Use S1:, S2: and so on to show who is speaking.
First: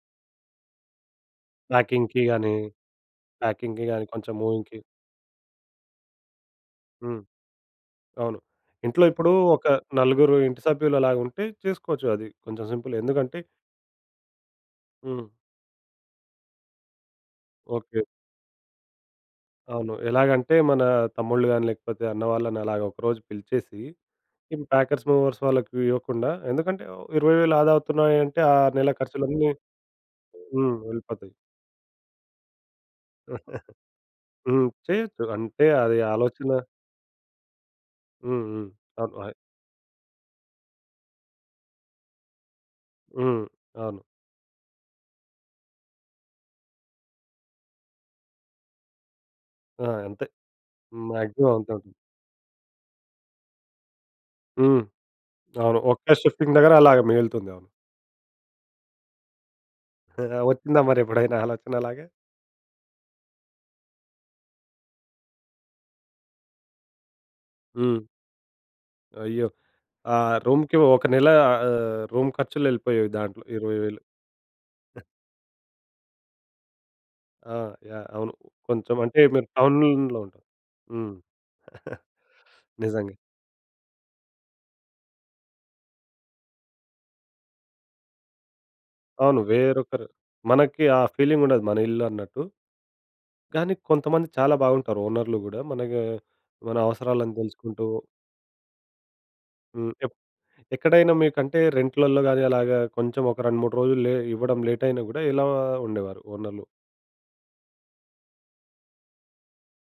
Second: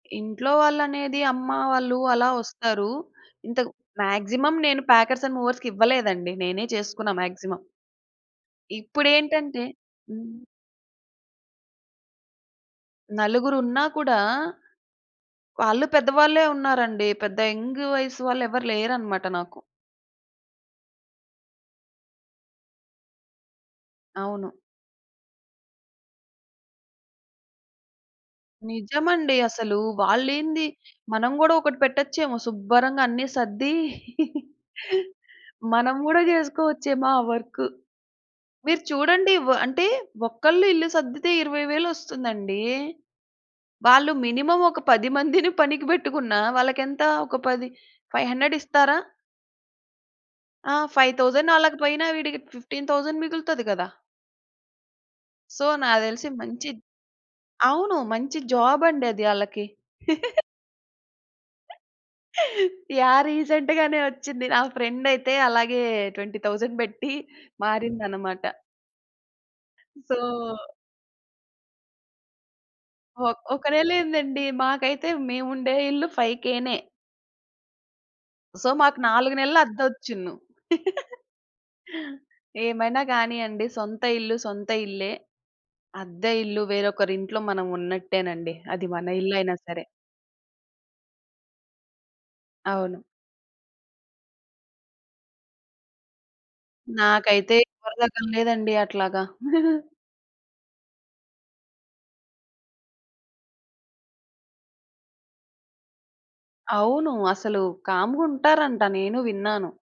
S1: ఇంట్లో వాళ్ళనేది అమ్మా వాళ్ళు
S2: ప్యాకింగ్‌కి
S1: అలా
S2: గానీ,
S1: వస్తారు. ఇంతకు
S2: ప్యాకింగ్‌కి గాని కొంచెం
S1: మాక్సిమం
S2: మూవింగ్‌కి.
S1: నేను ప్యాకర్స్ అండ్ మూవర్స్‌కి ఇవ్వలేదండి. నేనే చేసుకున్న
S2: హ్మ్.
S1: మాక్సిమం.
S2: అవును. ఇంట్లో ఇప్పుడు
S1: ఇప్పుడేంటంటే
S2: ఒక నలుగురు
S1: హ్మ్.
S2: ఇంటి సభ్యులలాగా ఉంటే చేసుకోవచ్చు అది. కొంచెం సింపులే. ఎందుకంటే
S1: నలుగురున్నా కూడా
S2: హ్మ్.
S1: వాళ్ళు పెద్దవాళ్ళే ఉన్నారండి. పెద్ద యంగు
S2: ఓకే.
S1: వయసు వాళ్ళెవరు లేరనమాట నాకు.
S2: అవును. ఎలాగంటే మన తమ్ముళ్ళు గాని లేకపోతే అన్నవాళ్ళని అలాగా ఒకరోజు పిలిచేసి,
S1: అవును.
S2: ఈ ప్యాకెర్స్, మూవర్స్ వాళ్ళకి ఇవ్వకుండా ఎందుకంటే 20,000 ఆదా అవుతున్నాయంటే ఆ నెల
S1: నిజమండి
S2: ఖర్చులన్నీ
S1: అసలు. వాళ్ళేంది?
S2: హ్మ్, వెళ్ళిపోతాయి.
S1: మనం గూడా ఒకటి పెట్టచ్చేమో, సుబ్బరంగా అన్ని సర్దీ.
S2: హ్మ్. చేయొచ్చు. అంటే
S1: మనం
S2: అది
S1: గూడా
S2: ఆలోచన
S1: చేసుకోవచ్చేమో ఆ వర్కు.
S2: హ్మ్, హ్మ్.
S1: మీరు
S2: [unintelligible]
S1: చూడండి వ అంటే ఒక్కళ్ళు ఇల్లు సర్దితే ఇరవై వేలొస్తుందండి.
S2: హ్మ్. అవును.
S1: వాళ్ళు మినిమమ్ ఒక 10 మందిని పనికి పెట్టుకున్నా వాళ్ళకెంత ఒక 10, 500 ఇస్తారా?
S2: ఆ! అంతే
S1: ఆ! ఫైవ్
S2: మాక్సిమం
S1: థౌసండ్
S2: అంతే
S1: అలాగ
S2: ఉంటుంది.
S1: పోయినా, వీడికి 15,000 మిగులుతది కదా!
S2: హ్మ్.
S1: సో,
S2: అవును.
S1: నాకు
S2: ఒక
S1: తెలిసి
S2: షిఫ్టింగ్ దగ్గర
S1: మంచిద్
S2: అలా మిగులుతుంది. అవును.
S1: అవును. మంచి జాబండి అది ఆళ్ళకి.
S2: ఆహా! వచ్చిందా మరెప్పుడైనా ఆలోచన అలాగా?
S1: యాహ్! రీసెంట్ గానే వచ్చింది. నా ఫ్రెండయితే అలాగే 20,000 పెట్టి
S2: హ్మ్.
S1: మారిందనమాట.
S2: అయ్యో!
S1: సో
S2: ఆహ్, రూమ్‌కి ఒక నెల ఆహ్, రూము ఖర్చులెళ్ళిపోయేవి
S1: ఒక్
S2: దాంట్లో
S1: ఒక
S2: ఇరవై
S1: నెలే
S2: వేలు.
S1: ఏందండి? మాకైతే మేవుండే ఇల్లు 5000నే.
S2: ఆ! యాహ్! అవును.
S1: సో, మాకు
S2: కొంచెమంటే
S1: 4
S2: మీరు
S1: నెలలు
S2: టౌనునులో
S1: అద్దొచ్చున్ను.
S2: వుంటా హ్మ్.
S1: ఏమైనా
S2: నిజంగా.
S1: గానీయండి, సొంత ఇల్లు సొంత ఇల్లే. అద్దె ఇల్లు వేరొకరింట్లో మనం ఉన్నట్టేనండి. అది మన
S2: అవును.
S1: ఇల్లయినా సరే.
S2: వేరొకరు మనకి ఆ ఫీలింగుండదు మన ఇల్లు అన్నట్టు.
S1: అవును.
S2: కానీ కొంతమంది చాలా బావుంటారు, ఓనర్‌లు గూడా. మనకీ మన అవసరాలన్నీ
S1: నాకైతే
S2: తెలుసుకుంటూ
S1: ఎవ్వరు తగలలేదండి అట్లాగా.
S2: హ్మ్. ఎప్ ఎక్కడైనా మీకంటే రెంట్‌లల్లో గాని అలాగా కొంచెం ఒక 2, 3 రోజులు లే ఇవ్వడం లేటయినా గూడా ఎలా ఉండేవారు ఓనర్‌లు?
S1: అవును. అసలు కామ్‌గుంటారంట. నేనూ విన్నాను.